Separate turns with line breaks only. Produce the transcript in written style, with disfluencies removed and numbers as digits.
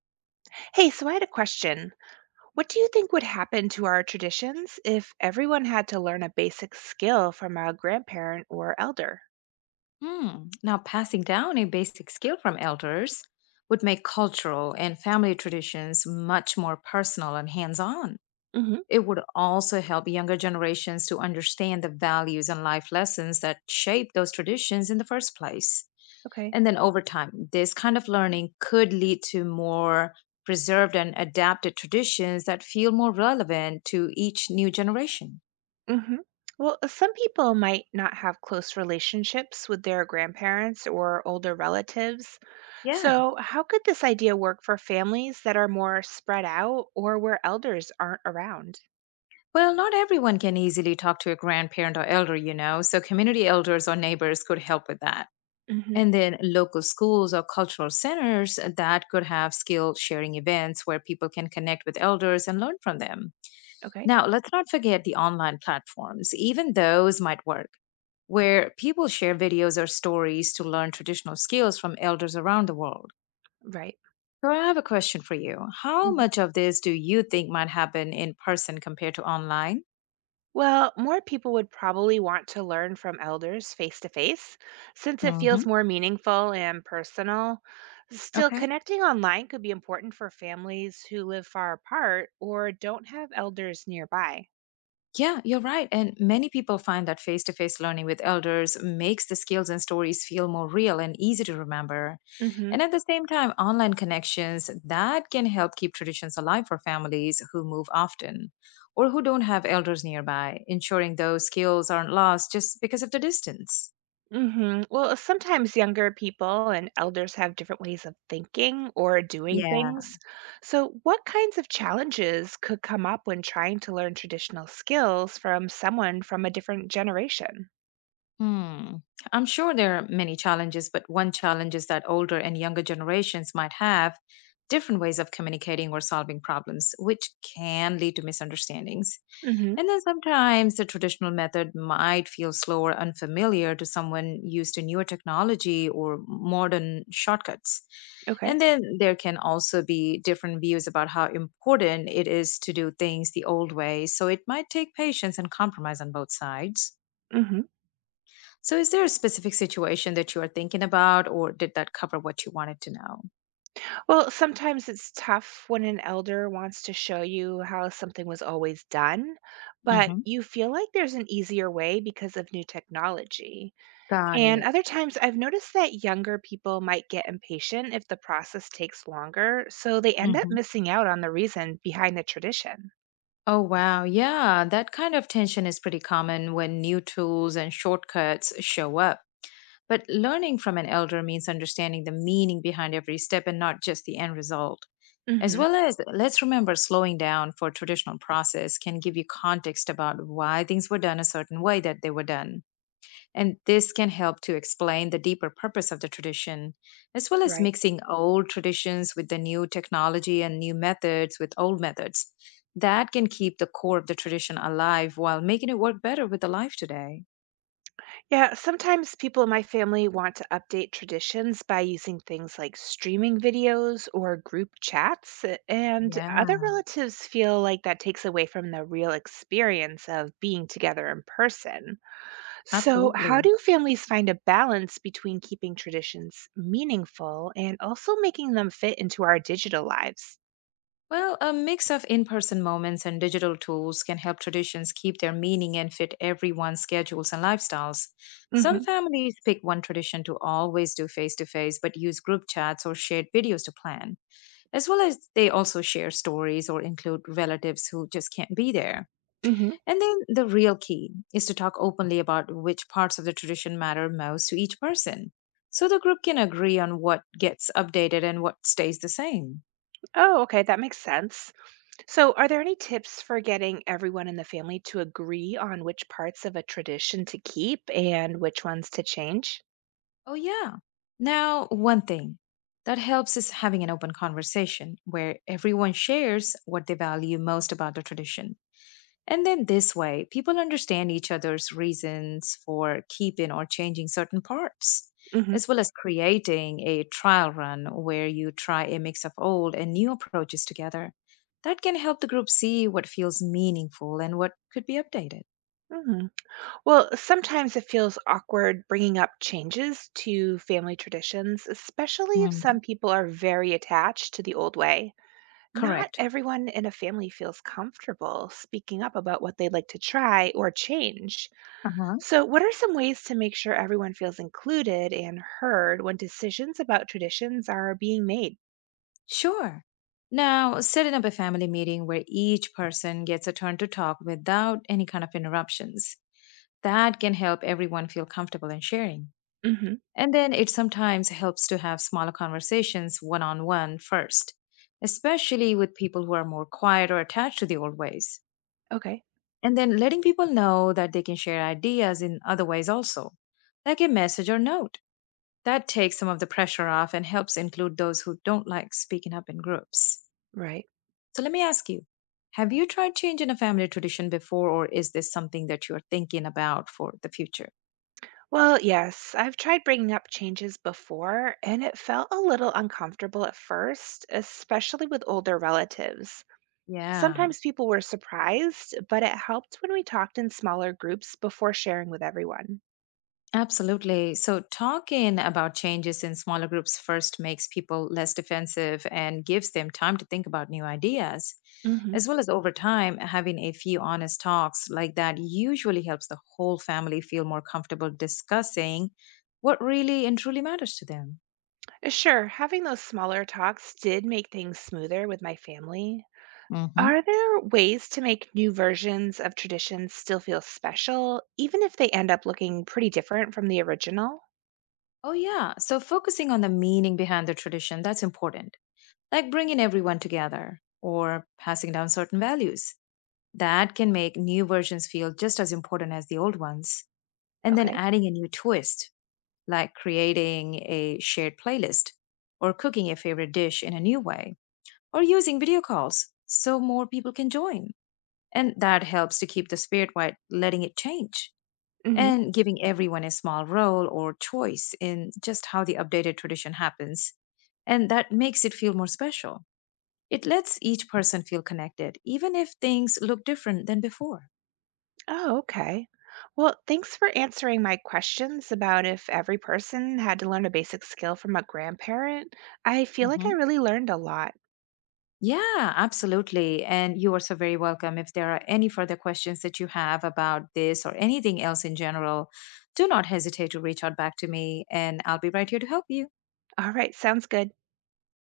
Hey, so I had a question. What do you think would happen to our traditions if everyone had to learn a basic skill from a grandparent or elder?
Hmm. Now, passing down a basic skill from elders would make cultural and family traditions much more personal and hands on.
hmm
It would also help younger generations to understand the values and life lessons that shape those traditions in the first place.
Okay.
And then over time, this kind of learning could lead to more preserved and adapted traditions that feel more relevant to each new generation.
hmm Well, some people might not have close relationships with their grandparents or older relatives.
Yeah.
So, how could this idea work for families that are more spread out or where elders aren't around?
Well, not everyone can easily talk to a grandparent or elder, so community elders or neighbors could help with that.
hmm
And then local schools or cultural centers that could have skill sharing events where people can connect with elders and learn from them.
Okay.
Now, let's not forget the online platforms, even those might work, where people share videos or stories to learn traditional skills from elders around the world.
Right.
So, I have a question for you. How much of this do you think might happen in person compared to online?
Well, more people would probably want to learn from elders face to face since it
Hmm.
feels more meaningful and personal. Still,
Okay.
connecting online could be important for families who live far apart or don't have elders nearby.
Yeah, you're right. And many people find that face to face learning with elders makes the skills and stories feel more real and easy to remember. And
Mhm.
at the same time, online connections that can help keep traditions alive for families who move often or who don't have elders nearby, ensuring those skills aren't lost just because of the distance.
Mhm. Well, sometimes younger people and elders have different ways of thinking or doing
Yeah.
things. So, what kinds of challenges could come up when trying to learn traditional skills from someone from a different generation?
Hmm. I'm sure there are many challenges, but one challenge is that older and younger generations might have different ways of communicating or solving problems, which can lead to misunderstandings.
Mhm.
And then sometimes the traditional method might feel slow or unfamiliar to someone used to newer technology or modern shortcuts. And
Okay.
then there can also be different views about how important it is to do things the old way. So it might take patience and compromise on both sides.
Mhm.
So, is there a specific situation that you are thinking about, or did that cover what you wanted to know?
Well, sometimes it's tough when an elder wants to show you how something was always done, but
Hmm.
you feel like there's an easier way because of new technology.
Got
And
it.
other times I've noticed that younger people might get impatient if the process takes longer, so they end up
Hmm.
missing out on the reason behind the tradition.
Oh, wow. Yeah, that kind of tension is pretty common when new tools and shortcuts show up. But learning from an elder means understanding the meaning behind every step and not just the end result. As
hmm
well as, let's remember slowing down for traditional process can give you context about why things were done a certain way that they were done. And this can help to explain the deeper purpose of the tradition, as well as
right.
mixing old traditions with the new technology and new methods with old methods. That can keep the core of the tradition alive while making it work better with the life today.
Yeah, sometimes people in my family want to update traditions by using things like streaming videos or group chats, and
Yeah,
other relatives feel like that takes away from the real experience of being together in person. So, how
absolutely.
do families find a balance between keeping traditions meaningful and also making them fit into our digital lives?
Well, a mix of in person moments and digital tools can help traditions keep their meaning and fit everyone's schedules and lifestyles. Some
hmm
families pick one tradition to always do face to face, but use group chats or shared videos to plan. As well as they also share stories or include relatives who just can't be there.
hmm
And then the real key is to talk openly about which parts of the tradition matter most to each person. So the group can agree on what gets updated and what stays the same.
Oh, okay, that makes sense. So, are there any tips for getting everyone in the family to agree on which parts of a tradition to keep and which ones to change?
Oh, yeah. Now, one thing that helps is having an open conversation where everyone shares what they value most about the tradition. And then this way, people understand each other's reasons for keeping or changing certain parts,
hmm
as well as creating a trial run where you try a mix of old and new approaches together. That can help the group see what feels meaningful and what could be updated.
hmm Well, sometimes it feels awkward bringing up changes to family traditions, especially if
Hmm.
some people are very attached to the old way. Not
Correct.
everyone in a family feels comfortable speaking up about what they'd like to try or change.
Uh-huh.
So, what are some ways to make sure everyone feels included and heard when decisions about traditions are being made?
Sure. Now, setting up a family meeting where each person gets a turn to talk without any kind of interruptions, that can help everyone feel comfortable in sharing.
hmm
And then it sometimes helps to have smaller conversations one on one first, especially with people who are more quiet or attached to the old ways.
Okay.
And then letting people know that they can share ideas in other ways also, like a message or note. That takes some of the pressure off and helps include those who don't like speaking up in groups.
Right.
So let me ask you, have you tried changing a family tradition before, or is this something that you're thinking about for the future?
Well, yes, I've tried bringing up changes before, and it felt a little uncomfortable at first, especially with older relatives.
Yeah.
Sometimes people were surprised, but it helped when we talked in smaller groups before sharing with everyone.
Absolutely. So, talking about changes in smaller groups first makes people less defensive and gives them time to think about new ideas.
hmm
As well as over time, having a few honest talks like that usually helps the whole family feel more comfortable discussing what really and truly matters to them.
Sure, having those smaller talks did make things smoother with my family.
Hmm.
Are there ways to make new versions of traditions still feel special, even if they end up looking pretty different from the original?
Oh, yeah. So focusing on the meaning behind the tradition, that's important. Like bringing everyone together or passing down certain values. That can make new versions feel just as important as the old ones. And then
Okay.
adding a new twist, like creating a shared playlist, or cooking a favorite dish in a new way, or using video calls so more people can join. And that helps to keep the spirit while letting it change and giving everyone a small role or choice in just how the updated tradition happens. And that makes it feel more special. It lets each person feel connected, even if things look different than before.
Oh, okay. Well, thanks for answering my questions about if every person had to learn a basic skill from a grandparent. I feel like I
Mhm.
really learned a lot.
Yeah, absolutely. And you are so very welcome. If there are any further questions that you have about this or anything else in general, do not hesitate to reach out back to me and I'll be right here to help you.
All right, sounds good.